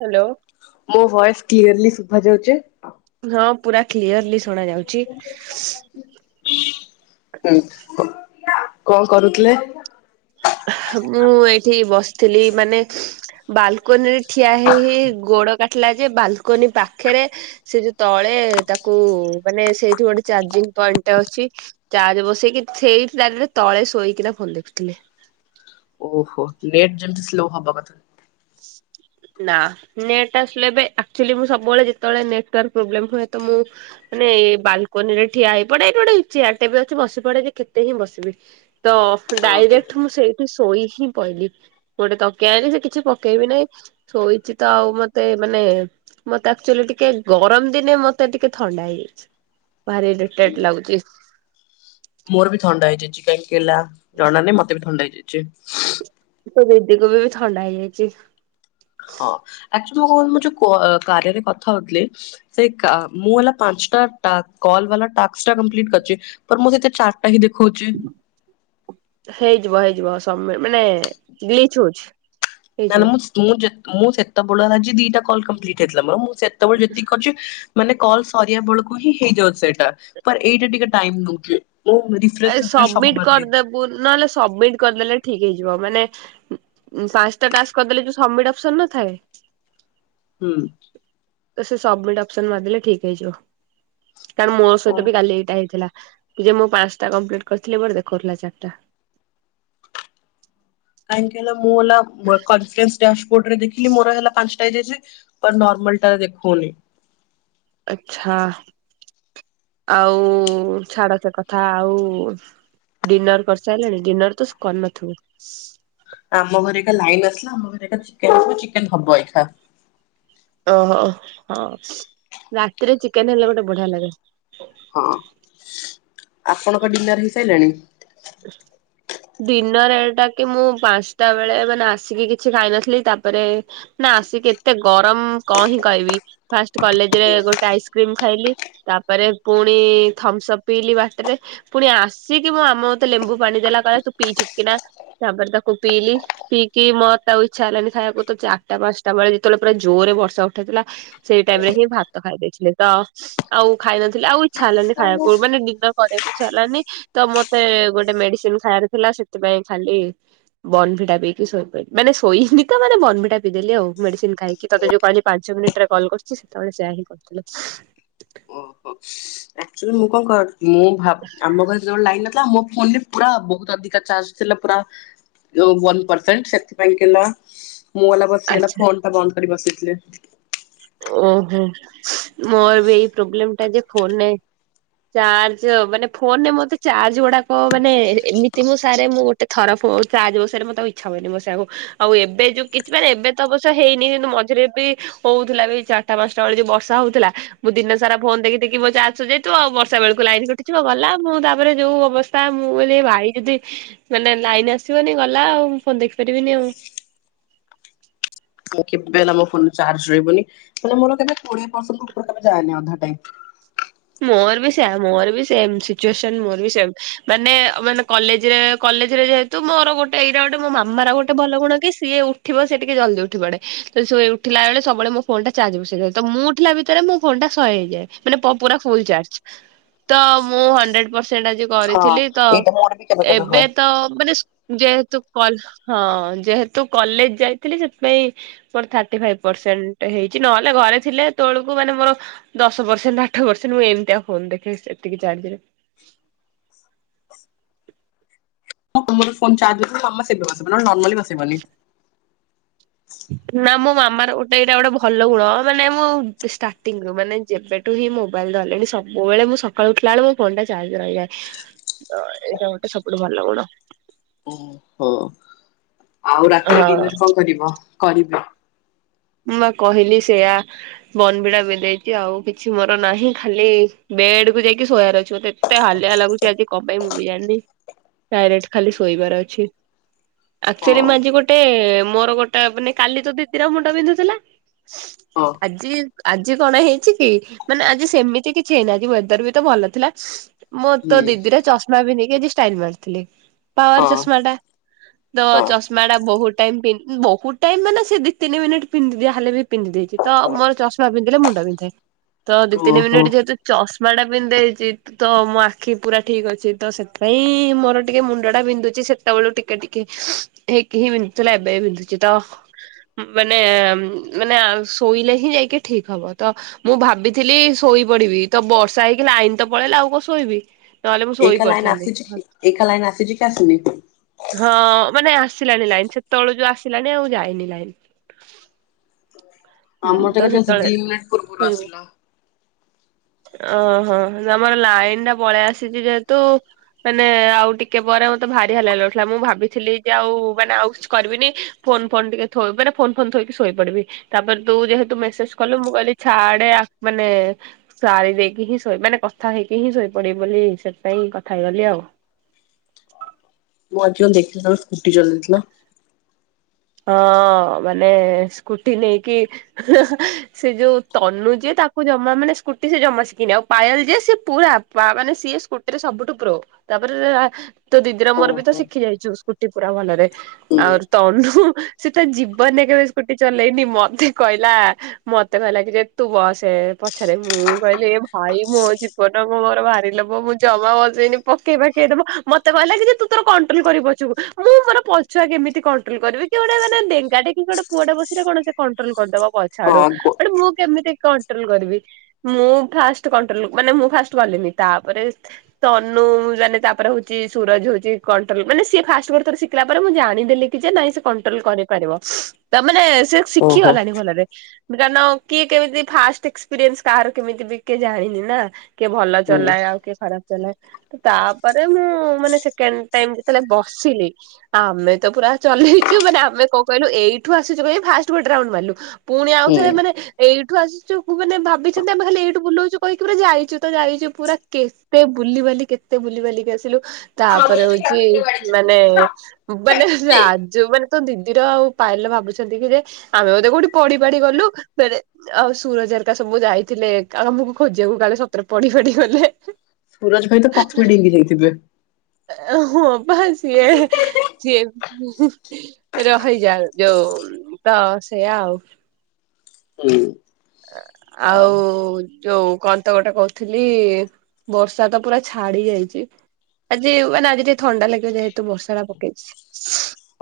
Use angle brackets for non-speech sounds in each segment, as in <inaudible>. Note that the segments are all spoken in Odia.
ହ୍ୟାଲୋ ମୋ ଭଏସ କ୍ଲିୟରଲି ଶୁଭା ଯାଉଛି? ହଁ ପୁରା କ୍ଲିୟରଲି ଶୁଣା ଯାଉଛି। ହୁଁ କଣ କରୁଥିଲେ? ମୁଁ ଏଇଠି ବସିଥିଲି ମାନେ ବାଲକୋନି ଠିଆ ହେଇ ହେଇ ଗୋଡ଼ କାଟିଲା ଯେ ବାଲକୋନି ପାଖରେ ସେ ଯୋଉ ତଳେ ତାକୁ ମାନେ ସେଇଠୁ ଗୋଟେ ଚାର୍ଜିଂ ପଏଣ୍ଟ ଅଛି। ଚାର୍ଜ ବସେଇକି ସେଇଠୀ ଡାଇରେକ୍ଟ ତଳେ ଶୋଇକିନା ଫୋନ୍ ଦେଖୁଥିଲି। ଓହୋ ନେଟ୍ ଯେମିତି ସ୍ଲୋ ହବ କଥା। ହ <inaudible> ନା ନେଟ ଆସିଲେ ବି ଆକଚୁଆଲି ମୁଁ ସବୁବେଳେ ଯେତେବେଳେ ନେଟୱାର୍କ ପ୍ରୋବ୍ଲେମ୍ ହୁଏ ତ ମୁଁ ମାନେ ଏ ବାଲକୋନି ରେ ଠିଆହେଇ ପଡେ। ଏଇଠୀ ଗୋଟେ ଚେୟାର ଟେ ବି ଅଛି ବସି ପଡେ ଯେ କେତେ ହିଁ ବସିବି। ତ ଓକେ। ଡାଇରେକ୍ଟ ମୁଁ ସେଇଠି ଶୋଇ ହିଁ ପଇଲିି। ଗୋଟେ ତକିଆ ଅଛି ସେ କିଛି ପ କେଇବିନି ଶୋଇଛି ତ ଆଉ ମତେ ମାନେ ମତେ ଆକଚୁଆଲି ଟିକେ ଗରମ ଦିନେ ମତେ ଟିକେ ଥଣ୍ଡା ହେଇଯାଇଛି। ଭାରି ଇରିଟ୍ରେଟ ଲାଗୁଛି। ମୋର ବି ଥଣ୍ଡା ହେଇଯାଇଛି, କାହିଁକି ହେଲା ଜଣାନାହିଁ ମତେ ବି ଥଣ୍ଡା ହେଇଯାଇଛି। ତୋ ଵେବି କୁ ବି ଥଣ୍ଡା ହେଇଯାଇଛି। ହଁ ଆକଚୁ <unintelligible> ମୁଁ ଯୋଉ କାରିଆରେ କଥା ହଉଥିଲି। ସେଇ କା ମୁଁ ହେଲା ପାଞ୍ଚଟା ଟା କଲ ଵେଲା ଟାସ୍କ ଟା କମ୍ଲିଟ୍ କରିଚି। ଫର୍ ମୁଁ ଯେତେ ଟା ଟା ହିଁ ଦେଖଉଛି। ହେଇଯିବ ହେଇଯିବ ସମ ମି ମାନେ ବ୍ଲିଞ୍ଚ ହଉଛି। ନା ହେଇଯିବ। ନା ମୁଁ ମୁଁ ଯେ ମୁଁ ସେତେବେଳେ ହେଲାଛି ଦିଟା କଲ କମ୍ପ୍ଲିଟ ହେଇଥିଲା ମର, ମୁଁ ସେତେବେଳେ ଯେତିକି କରିଛି ମାନେ କଲ ସରିବା ବେଳକୁ ହିଁ ହେଇଯାଉଛି ସେଇଟା। ପର୍ ଏଇଟା ଟିକେ ଟାଇମ ନଉଚି ଯୋଉ ରି ଏ ସବମିଟ କରିଦେବୁ ନହେଲେ ସବମିଟ କରିଦେଲେ ଠିକ ହେଇଯିବ ମାନେ ଉଁ ପାଞ୍ଚଟା ଟାସ୍କ କରିଦେଲେ ବି ସମିଟ ଅପ୍ସନ୍ ନଥାଏ। ହୁଁ। ସେ ସବମିଟ ଅପସନ ମାରିଦେଲେ ଠିକ ହେଇଯିବ। କାରଣ ମୋ ଓ। ସହିତ ବି କାଲି ଏଇଟା ହେଇଥିଲା ଯେ ମୁଁ ପାଞ୍ଚଟା କମ୍ପ୍ଲିଟ କରିଥିଲି ମୋର ଦେଖଉଥିଲା ଚାରିଟା। କାହିଁକି କହିଲ <unintelligible> ଡ୍ୟାସବୋର୍ଡରେ ଦେଖିଲି ମୋର ହେଲା ପାଞ୍ଚଟା ହେଇଯାଇସି ନର୍ମାଲ ଟାରେ ଦେଖଉନି। ଆଛା ଆଉ ଛାଡ ସେ କଥା ଆଉ ଡିନର କରିସାରିଲଣି ଡିନର ତ କରିନଥିବ। ଆମ ଘରେ ଏକା ଲାଇନ୍ ଆସିଲା ଆମ ଘରେ ଏକା ଚିକେନ ଚିକେନ ହବ ଏକା। ଓହୋ ହ ରାତିରେ ଚିକେନ ହେଲେ ଗୋଟେ ବଢିଆ ଲାଗେ। ହଁ ଆପଣଙ୍କ ଡିନର ହେଇସାଇଲାଣି? <unintelligible> ଡିନର ଏଇଟା କି ମୁଁ ପାଞ୍ଚଟା ବେଳେ ମାନେ ଆସିକି କିଛି ଖାଇନଥିଲି ତାପରେ ନା ଆସିକି ଏତେ ଗରମ କଅଁ ହିଁ କହିବି ଫାଷ୍ଟ ହୁଁ କଲେଜରେ ଗୋଟେ ଆଇସ୍କ୍ରିମ ଖାଇଲି। ତାପରେ ପୁଣି ଥମ୍ସ ଅପ ପିଇଲି ବାଟରେ ପୁଣି ଆସିକି ମୁଁ ଆମ ତ ଲେମ୍ବୁ ପାଣି ଦେଲା କଇଲା ତୁ ପି ଚୁକି କିନା ତାପରେ ତାକୁୁ ପିଇଲି। ପିଇକି ମତେ ଆଉ ଇଚ୍ଛା ହେଲାାନି ଖାଇବାକୁ ତ ଚାରିଟା ପାଞ୍ଚଟା ବେଳେ ଯେତେବେଳେ ପୁରା ଜୋଏରେ ବର୍ଷା ଉଠାଇଥିଲା। ସେଇ ଟାଇମ ରେ ହିଁ ଭାତ ଖାଇ ଦେଇଥିଲି ତ ଆଉ ଖାଇନଥିଲି ଆଉ ଇଚ୍ଛା ହେଲାନି ଖାଇବାକୁ ମାନେ ଡିନର କରିବାକୁ ଇଛା ହେଲାନି ତ ମତେ ଗୋଟେ ମେଡିସିନ ଖାଇବାର ଥିଲା ସେଥିପାଇଁ ଖାଲି ବନଭିିଟା ପିଇକି ଶୋଇପାଇଲି ମାନେ ଶୋଇନି ତ ମାନେ ବନ ଭିଟା ପିଦେଲି ଆଉ ମେଡିସିନ ଖାଇକି ତତେ ଯଉ କହିଲି ପାଞ୍ଚ ମିନିଟ୍ ରେ କଲ୍ କରୁଛି ସେତେବେଳେ ସେୟା ହିଁ କରୁଥିଲି। ଆକ୍‌ଚ୍ବାଲି ମୁଁ କଣ କର ମୁଁ ଭାବ ଆମ ଘରେ ଲାଇନନଥିଲା ମୋ ଫୋନ ରେ ପୁରା ବହୁତ ଅଧିକା ଚାର୍ଜ ଥିଲା ପୁରା ପରସେଣ୍ଟ ସେଥିପାଇଁ କିିନା ମୁଁ ବସିଗଲା ଆଚ୍ଛା ଫୋନ ଟା ବନ୍ଦ କରି ବସିଥିଲି। ଓହୋ ମୋର ବି ଏଇ ପ୍ରୋବ୍ଲେମ ଟା ଯେ ଫୋନରେ ଚାର୍ଜ ମାନେ ଫୋନରେ ମତେ ଚାର୍ଜ ଉଡାକ ମାନେ ଏମିତି ମୁଁ ସାରେ ମୁଁ ଗ ଏ ଥର ଫୋନ ଚାର୍ଜ ବସେଇଲେ ମତେ ଇଚ୍ଛା ହୁଏନି ବସେଇବାକୁ ଆଉ ଏବେ ଯୋଉ କିଛି ମାନ ଏବେ ତ ଅବଶ୍ୟ ହେଇନି କିନ୍ତୁ ମଝିରେ ବି ହଉ ଥିଲା ଏ ଚାରଟ ପାଞ୍ଚାଟା ବେଳେ ଜଉ ବର୍ଷା ହଉଥିଲା ମୁଁ ଦିନ ସାରା ଫୋନ ଦେଖି ଦେଖି ମୋ ଚାର୍ଜ ସାରି ଯାଇଥିବ ଆଉ ବର୍ଷା ବେଳକୁ ଲାଇନି କ୍ ଗଲା ମୁଁ ତାପରେ ଯୋଉ ଅବସ୍ଥା ମୁଁ କହିଲି ଭାଇ ଯଦି ମାନେ ଲାଇନ ଆସିବନି ଗଲା ଆଉ ମୁଁ ଫୋନ ଦେଖିପାରିବିନି ଆଉ ମୁଁ କେବେ ହେଲା ମୋ ଫୋନ ଚାର୍ଜ ସରିବନି ମାନେ ମୋର କେବେ କୋଡିଏ ପରସେଟ ଉପରକୁ କେବେ ଯାଏନି ଅଧା ଟାଇମ। ମୋର ବି ସେୟା ମୋର ବି ସେମ୍ ସିଚୁଏସନ ମୋର ବି ସେମ ମାନେ ମାନେ କଲେଜରେ କଲେଜରେ ଯେ ତ ମୋରୋ ଗୋଟେ ଏଇଟା ଗୋଟେ ମାମାର ଗୋଟ ଭଲ ଗୁଣ କି ସିଏ ଉଠିବ ସେ ଟିକେ ଜଲଦି ଉଠିବ ବଡେ ତ ସ ସେ ଥିଲାବେଳେ ସବୁବେଳେ ମୋ ଫୋନ୍ନଟା ଚାର୍ଜ ବସେଇ ଦିଏ ତ ମୁଁ ଉଠିଲା ଭିତରେ ମୋ ଫୋନ ଟା ସହେ ହେଇଯାଏ ମାନେ ପୁରା ଫୁଲ୍ ଚାର୍ଜ ତ ମୁଁ ହୁଣ୍ଡ୍ରେଡ ପରସେଣ୍ଟ ଆଜି ହଁ କରିଥିଲି ତ ଏଇଟା ମୋର ବି କେବେ କେବେ ଏବେ ହୁଏ। ତ ମାନେ ଯେହେତୁ କଲ୍ ହଁ ଯେହେତୁ କଲେଜ ଯାଇଥିଲି ସେଥିପାଇଁ ମୋର ଥାର୍ଟିଫାଇଭ୍ ପରସେଣ୍ଟ ହେଇଛି ନହେଲେ ଘରେ ଥିଲେ ଏତଲକୁ ମାନେ ମୋର ଦଶ ପରସେଣ୍ଟ ଆଠ ବର୍ଷ ମୁଁ ଏମିତିଆ ଫୋନ ଦେଖେ ଏତିକି ଚାର୍ଜରେ ହଁ ତମର ଫୋନ ଚାର୍ଜ ମାମା ସେବେ ବସିବ ନର୍ମାଲି ବସିବନି। ନା ମୋ ମାମାର ଗୋଟେ ଏଇଟା ଗୋଟେ ଭଲ ଗୁଣ ମାନେ ମୁଁ ଷ୍ଟାର୍ଟିଂ ରୁ ମାନେ ଯେବେ ଟୁହି ମୋବାଇଲ ଧରିଲେଣି ସବୁବେଳେ ମୁଁ ସକାଳୁ ଉଠିଲା ଏଳୁ ମୋ ଫୋନଟା ଚାର୍ଜ ରହିଯାଏ। ଏଟା ଗୋଟେ ସବୁଠୁ ଭଲ ଗୁଣ। ଓହୋ ଆଉ ରାତିରେ ହଁ। ଡିନର କଣ କରିବ କରିବି। ମୁଁ ବା କହିଲି ସେଇଆ ବନ ଭିଟା ପି ଦେଇଚି ଆଉ କିଛି ମୋର ନାହିଁ ଖାଲି ବେଡ କୁ ଯାଇକି ଶୋଇଆର ଅଛି ମୋତେ। ମତେ ହାଲିଆ ଲାଗୁଛି ଆଜି କଆଁ ପାଇଁ ମୁଁ ବି ଜାଣିନି ଡାଇରେକ୍ଟ ଖାଲି ଶୋଇବାର ଅଛି। ଆକଚୁଆଲି ହଁ ମୁଁ ଆଜି ଗୋଟେ ମୋର ଗୋଟେ ମାନେ କାଲି ତ ଦିଦର ମୁଣ୍ଡ ବିନ୍ଧୁଥିଲା। ହଁ ଆଜି ଆଜି କଣ ହେଇଛି କି ମାନେ ଆଜି ସେମିତି କିଛି ହେଇନି ଆଯି ୱେଦର ବି ତ ଭଲ ଥିଲା। ମୋର୍ ତୋ ହୁଁ ଦିଦିର ଚସମା ବି ପିନ୍ଧିକି ଏଠି, ଷ୍ଟାଇଲ୍ ମାରୁଥିଲି। ହଁ ପାୱାର୍ ଚଶମା ଟା। ତ ହଁ ଚଷମା ଟା ବହୁତ୍ ଟାଇମ୍ ପି ବହୁତ୍ ଟାଇମ୍ ମାନେ ସେଦି। ତିନି ମିନିଟ୍ ପିନ୍ଧିଦିଏ ଯାହା ହେଲେ ବି ପିନ୍ଧି ଦେଇଛି। ତ ମୋର ଚଷମା ପିନ୍ଧିଲେ ମୁଣ୍ଡ ବିନ୍ଧେ। ତ ଦି ତିନି ଓହୋ ମିନିଟ୍ ଯେହେତୁ ଚଷମା ଟା ବିିନ୍ଦେଇଚି ତ, ମୋ ଆଖି ପୁରା ଠିକ୍ ଅଛି, ତ ସେଥିପାଇଁ ମୋର ଟିକେ ମୁଣ୍ଡ ଟା ବିନ୍ଧୁଛି, ସେତେବେଳୁ ଟିକେ ଟିକେ। ହେଇ କି ହି ବିନ୍ଧୁ ଥିଲା, ଏବେ ବି ବିନ୍ଧୁଚି ତ। ମାନେ, ମାନେ, ଆ ଶୋଇଲେ ହିଁ ଯାଇକି ଠିକ ହବ ତ। ମୁଁ ଭାବିଥିଲି ଶୋଇ ପଡ଼ିବି, ତ ବର୍ଷା ହେଇକି ଲାଇନ୍ ତ ପଳେଇଲା, ଆଉ କଁ ଶୋଇବି। ନହେଲେ ମୁଁ ଶୋଇ ଏଇଖା ଲାଇନ୍ ଆସୁଛି ପଡିଥାନ୍ତି। କି ଏଇଖା ଲାଇନ୍ ଆସିଛି କି ଆସୁନି? ହଁ, ମାନେ ଆସିଲାଣି ଲାଇନ୍, ସେତେବେଳୁ ଯୋଉ ଆସିଲାଣିି, ଆଉ ଯାଇନି ଲାଇନ୍। ହୁଁ, ଆମର ତ ଏକା ଜଷ୍ଟ ସେତେ ଦି ବେଳେ ମିନିଟ ପୂର୍ବରୁ ହୁଁ। ଆସିଲା। ଅଁ ହଁ, ତମର ଲାଇନ୍ ଟା ପଳେଇ ଆସିଛି ଯେହେତୁ। ମାନେ, ଆଉ ଟିକେ ପରେ ମତେ ଭାରି ହାଲିଆ ଲାଗୁ ଥିଲା। ମୁଁ ଭାବିଥିଲି ଯେ ଆଉ, ମାନେ ଆଉ ସ୍ ‌ କରି ବିନି। ଫୋନ୍ ଫୋନ୍ ଟିକେ ଥୋଇି ମାନେ। ଫୋନ୍ ଫୋନ୍ ଥୋଇକି ଶୋଇ ପଡ଼ିବି, ତାପରେ ତୁ ଯେହେତୁ ମେସେଜ କଲୁ, ମୁଁ କହିଲି ଛାଡ଼େ ଆ ମାନେ। ସାରି ଦେଇକି ହିଁ ଶୋଇ, ମାନେ କଥା ହେଇକି ହିଁ ଶୋଇ ପଡ଼ିବି ବୋଲି, ସେଥିପାଇଁ କଥା ହେଇଗଲି ଆଉ। ମୁଁ ଆଜି କଁ ଦେଖିଲି ତମେ ସ୍କୁଟି ଚଲଉ ଥିଲ। ହଁ, ମାନେ ସ୍କୁଟି ନେଇକି। ସେ ଯୋଉ, ତନୁ ଯିଏ ତାକୁ ଜମା ମାନେ ସ୍କୁଟି ସେ ଜମା ଶିଖିନି, ଆଉ ପାୟଲ ଜିଏ ସେ ପୁରା। ବା, ମାନେ ସିଏ ସ୍କୁଟିରେ ସବୁଠୁ ପ୍ରୋ ତାପରେ। ତୋ ଦିଦିର ମୋର ବି ତ ଓହୋ ଶିଖି ଯାଇଛୁ, ସ୍କୁଟି ପୁରା ଭଲରେ, ହୁଁ ଆଉ ତନୁ ହୁଁ। ସେ ତା ଜୀବନ ରେ କେବେ ସ୍କୁଟି ଚଲେଇନି, ମତେ କହିଲା। ମତେ କହିଲା କି ଯେ, ତୁ ବସେ ପଛରେ ମୁଁ କହିଲି ଏ ଭାଇ, ମୋ ଯିବ ବନ କୁ ମୋର ଭାରି ଲୋଭ, ମୁଁ ଜମା ବସି ବିନି ପକେଇ ପାକାଇ ଦବ ମତେ କହିଲା କି ଯେ ତୁ ତୋର କଣ୍ଟ୍ରୋଲ କରିବୁ ପଛୁକୁ। ମୁଁ, ମୋର ପଛୁଆ କେମିତି କଣ୍ଟ୍ରୋଲ କରିବି। କିଏ ଗୋଟେ ମାନେ ଡେଙ୍ଗାଟେ କି ଗୋଟେ ପୁଅଟେ ବସଲେ କଣ ସେ କଣ୍ଟ୍ରୋଲ କରିଦବ ପଛଆଡ଼ୁ ହଁ ଗୋ ମାନେ ମୁଁ କେମିତି କ ଣ୍ଟ୍ରୋଲ କରିବି, ମୁଁ ଫାଷ୍ଟ କଣ୍ଟ୍ରୋଲ ମାନେ ମୁଁ ଫାଷ୍ଟ ଗଲିନି ତାପରେ। ତନୁ ଜାନେ ତାପରେ ହଉଚି ସୁରଜ ହଉଛି କଣ୍ଟ୍ରୋଲ, ମାନେ ସିଏ ଫାଷ୍ଟ ଗୋଟେ ଥର ସିଖ ସିଖିଲା ପରେ ମୁଁ ଜାଣିଦେଲି କି ଯେ, ନାଇଁ ସେ। କଣ୍ଟ୍ରୋଲ କରି ପାରିବ ତା ମାନେ ସେ ଶିଖି ଓହୋ ଗଲାଣି ଭଲରେ। ତମେ ଜାଣିନ, କିଏ କେମିତି ଫାଷ୍ଟ ଏକ୍ସପିରିଏନ୍ସ କାହାର କେମିତି ବି, କିଏ ଜାଣିନି ନା। କିଏ ଭଲ ହୁଁ ଚଲାଏ, ଆଉ କିଏ ଖରାପ୍ ଚଲାଏ। ତ ତା ପରେ ମୁଁ, ମାନେ ସେକେଣ୍ଡ ଟାଇମ୍ ଯେତେବେଳେ ବସିଲି। ଆମେ ତ ପୁରା ଚଲେଇ। ଚୁ ମାନେ ଆମେ କଁ କହିଲୁ, ଏଇଠୁ ଆସିଛୁ କହି ଫାଷ୍ଟ ଗୋଟେ ରାଉଣ୍ଡ୍ ମାରିଲୁ‌ ପୁଣି ଆଉ ଥରେ ହୁଁ। ମାନେ। ଏଇଠୁ ଆସିଛୁ ମାନେ ଭାବିଛନ୍ତି, ଆମେ ଖାଲି ଏଇଠୁ ବୁଲଉଛୁ କହିକି ପୁରା ଯାଇଛୁ ତ, ଯାଇଛୁ ପୁରା କେ ତେ ବୁଲିିବାଲି, କେତେ ବୁଲିି ବାଲିିକି ଆସିଲୁ। ତାପରେ ହଉଚି ମାନେ। <unintelligible> ଯୋଉମାନେ ତୋ ଦିଦିର, ଆଉ ପାୟଲ ର ଭାବୁଛନ୍ତି କି ଯେ, ଆମେ ବୋଧେ କୋଉଠି ପଡ଼ି ପାଡ଼ି ଗଲୁ ଫେରେ। ଆଉ ସୁରଜ ହରକା ସବୁ ଯାଇଥିଲେ ଆମକୁ ଖୋଜିବାକୁ, କାଳେ ସତରେ ପଡ଼ି ପାଡ଼ି ଗଲେ। ସୁରଜ ଭାଇ ତ ପଥୁରି ଡିଙ୍ଗି ହେଇଥିବେ। ଏ ହଁ, ପା ସିଏ ସିଏ ହୁଁ। ରହିଯା ଯୋଉ, ତ ସେଇଆ ଆଉ। ହୁଁ। ଆଉ। ଯୋଉ କଣ ତ ଗୋଟେ କହୁଥିଲି, ବର୍ଷା ତ ପୁରା ଛାଡ଼ି ଯାଇଚି। ଆଜି, ମାନେ ଆଜି ଟିକେ ଥଣ୍ଡା ଲାଗିବ। ଯେହେତୁ ବର୍ଷା ଟା ପକେଇଛି।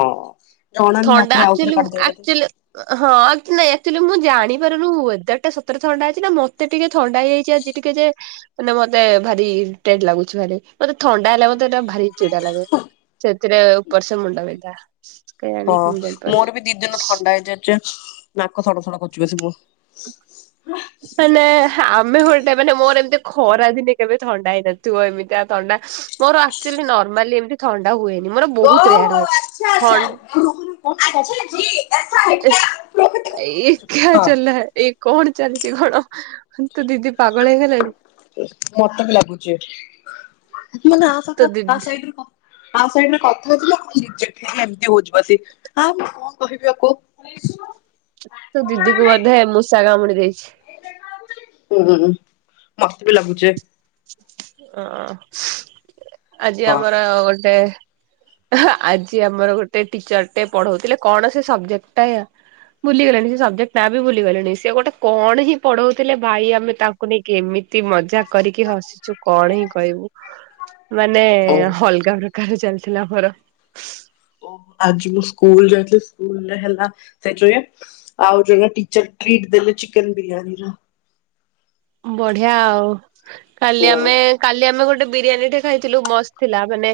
ହଁ, ଜଣା ନାହିଁ ଥଣ୍ଡା ରାତିରେ ଆଉଥରେ ଆକ୍ଚୁଆଲି କାଟି ଦେବେ ଜ ଦି। ଆକ୍ଚୁଆଲି ହଁ, ଆ ନାଇଁ ଅକ୍ଚୁଏଲି ମୁଁ ଜାଣି ପାରୁନି, ୱେଦର୍ ଟା ସତରେ ଥଣ୍ଡା ଅଛି ନା, ମତେ ଟିକେ ଥଣ୍ଡା ହେଇ ଯାଇଛି ଆଜି। ଟିକେ ଯେ। ମାନେ ମତେ ଭାରି ଇରିଟେଡ୍ ଲାଗୁଛି ଭାରି ମତେ ଥଣ୍ଡା ହେଲେ ମତେ ଏଟା ଭାରି ଚିଡା ଲାଗେ। ସେଥିରେ ଉପର୍ ସେ ମୁଣ୍ଡା ବିନ୍ଧା। ଏୟା। ହଁ ମୋର ବି ଦି ଦିନୁ ଥଣ୍ଡା ହେଇ ଯାଇଛି ନାକ ସଡ ସଡ କରୁଚି ବସିକି ମୁଁ। ମାନେ ଆମେ ଗୋଟେ ମାନେ ମୋର ଏମିତି ଖରା ଦିନେ କେବେ ଥଣ୍ଡା ହେଇ ନଥିବ ଏମିତିଆ ଥଣ୍ଡା। ମୋର ଆଚୁଆଲି ନର୍ମାଲି ଏମିତି ଥଣ୍ଡା ହୁଏନି ମୋର ବହୁତ ରେୟାର ହୁଏ। ଆଚ୍ଛା ଜି। ଏ ଏକା ହଁ ଚଲା ଏଇ କଣ ଚାଲିଛି କଣ? ହେ ତୋ ଦିଦି ପାଗଳ ହେଇଗଲାଣି। ମତେ ବି ଲାଗୁଛି ମାନେ ଆ ତୋ କଥା ଟା ଦିଦି ସାଇଡ୍ ଆ ସାଇଡ୍ ରେ କଥାଥିଲା ରିଜେକ୍ଟ ହେଇକି ଏମିତି ହଉଛିି ବସିକି ଆ ମୁଁ କଣ କହିବି ୟାକୁ। ତୋ ଦିଦି କୁ ବୋଧେ ମୂଷା କାମୁଡି ଦେଇଛି। ହୁଁ ହୁଁ ମତେ ବି ଲାଗୁଛି। ଆଁ ଆଜି ହଁ ଆମର ଗୋଟେ ଆଜି ଆମର ଗୋଟେ ଟିଚର୍ ଟେ ପଢଉଥିଲେ କଣ ସେ ସବଜେକ୍ଟ ଟା ଭୁଲିଗଲିଣି ସେ ସବଜେକ୍ଟ ନା ବି ଭୁଲିଗଲିଣି ସେ ଗୋଟେ କଣ ହିଁ ପଢଉଥିଲେ ଭାଇ ଆମେ ତା କୁ ନେଇକି ଏମିତି ମଜା କରି କି ହସିଛୁ କଣ ହିଁ କହିବୁ ମାନେ ହଉ ଅଲଗା ପ୍ର କାଲି ଚାଲିଥିଲା ଆମର। ଓ ଆଜି ମୁଁ ସ୍କୁଲ ଯାଇଥିଲି ସ୍କୁଲରେ ହେଲା ସେଥିରେ ଆଉ ଜଣ ଟିଚର ଟିଟ୍ ଦେଲେ ଚିକେନ୍‌ ବିରିୟାନି। ବଢିଆ ଆଉ କାଲି ହୁଁ ଆମେ କାଲି ଆମେ ଗୋଟେ ବିରିୟାନୀ ଟେ ଖାଇଥିଲୁ ମସ୍ତ ଥିଲା। ମାନେ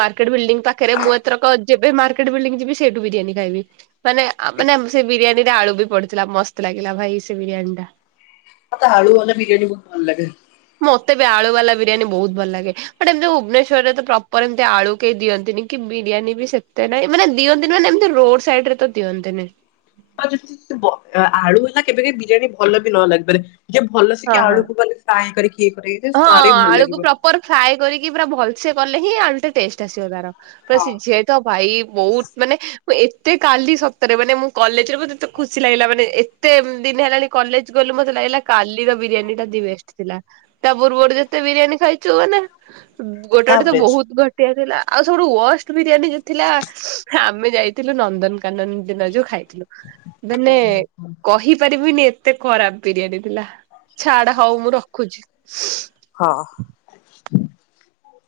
ମାର୍କେଟ ବିଲଡିଂ ପାଖରେ ମୁଁ ଏଥରକ ଯେବେ ମାର୍କେଟ ବିଲଡିଂ ଯିବି ସେଇଠୁ ବିରିୟାନୀ ଖାଇବି। ମାନେ ମାନେ ସେ ବିରିୟାନୀ ରେ ଆଳୁ ବି ପଡିଥିଲା ମସ୍ତ ଲାଗିଲା ଭାଇ ସେ ବିରିୟାନୀ ଟା। ମତେ ଆଳୁ ବାଲା ବିରିୟାନୀ ବହୁତ ଭଲ ଲାଗେ। ମତେ ବି ଆଳୁ ବାଲା ବିରିୟାନୀ ବହୁତ ଭଲ ଲାଗେ। ବଟ ଏମିତି ଭୁବନେଶ୍ୱରରେ ତ ପ୍ରପର ଏମିତି ଆଳୁ କେହି ଦିଅନ୍ତିନି କି ବିରିୟାନୀ ବି ସେତେ ନାଇଁ ମାନେ ଦିଅନ୍ତି ମାନେ ଏମିତି ରୋଡ ସାଇଡ୍‌ ରେ ତ ଦିଅନ୍ତିନି। <unintelligible> ଆଳୁ ହେଲା କେବେ କେବେ ବିରିୟାନୀ ଭଲ ବି ନ ଲାଗିପାରେ ଯେ ଭଲସେ ହଁ କି ହଁ। ଆଳୁକୁ ମାନେ ତାହାହିଁ କରିକି କିଏ କିରେ। ହଁ ଆଳୁକୁ ପ୍ରପର ଫ୍ରାଏ କରିକି ପୁରା ଭଲସେ କଲେ ହିଁ ଆଳୁଟା ଟେଷ୍ଟ ଆସିବ ତାର। ତ ସିଜେ। ତ ଭାଇ ବହୁତ ମାନେ ମୁଁ ଏତେ କାଲି ସତରେ ମାନେ ମୁଁ କଲେଜରେ ମତେ ଏତେ ଖୁସି ଲାଗିଲା ମାନେ ଏ କେତେ ଦିନ ହେଲାଣି କଲେଜ ଗଲୁ ମତେ ଲାଗିଲା କାଲିର ବିରିୟାନୀ ଟା ଦି ବେଷ୍ଟ ଥିଲା। ତା ପୂର୍ବରୁ ଯେତେ ବିରିୟାନୀ ଖାଇଛୁ ମାନେ ଗୋଟେ ଗୋଟେ ତ ଆଭରେଜ ବହୁତ୍‌ ଘଟ ଗୋଟିଏ ଥିଲା। ଆଉ ସବୁଠୁ ୱଷ୍ଟ ବିରିୟାନୀ ଯେ ଥିଲା ଆମେ ଯାଇଥିଲୁ ନନ୍ଦନକାନନ ଦିନ ଯୋଉ ଖାଇଥିଲୁ। ମାନେ କହିପାରିବିନି ଏ ଏତେ ଖରାପ ବିରିୟାନୀ ଥିଲା ଛାଡା ହୋଉ ମୁଁ ରଖୁଛି। ହଁ।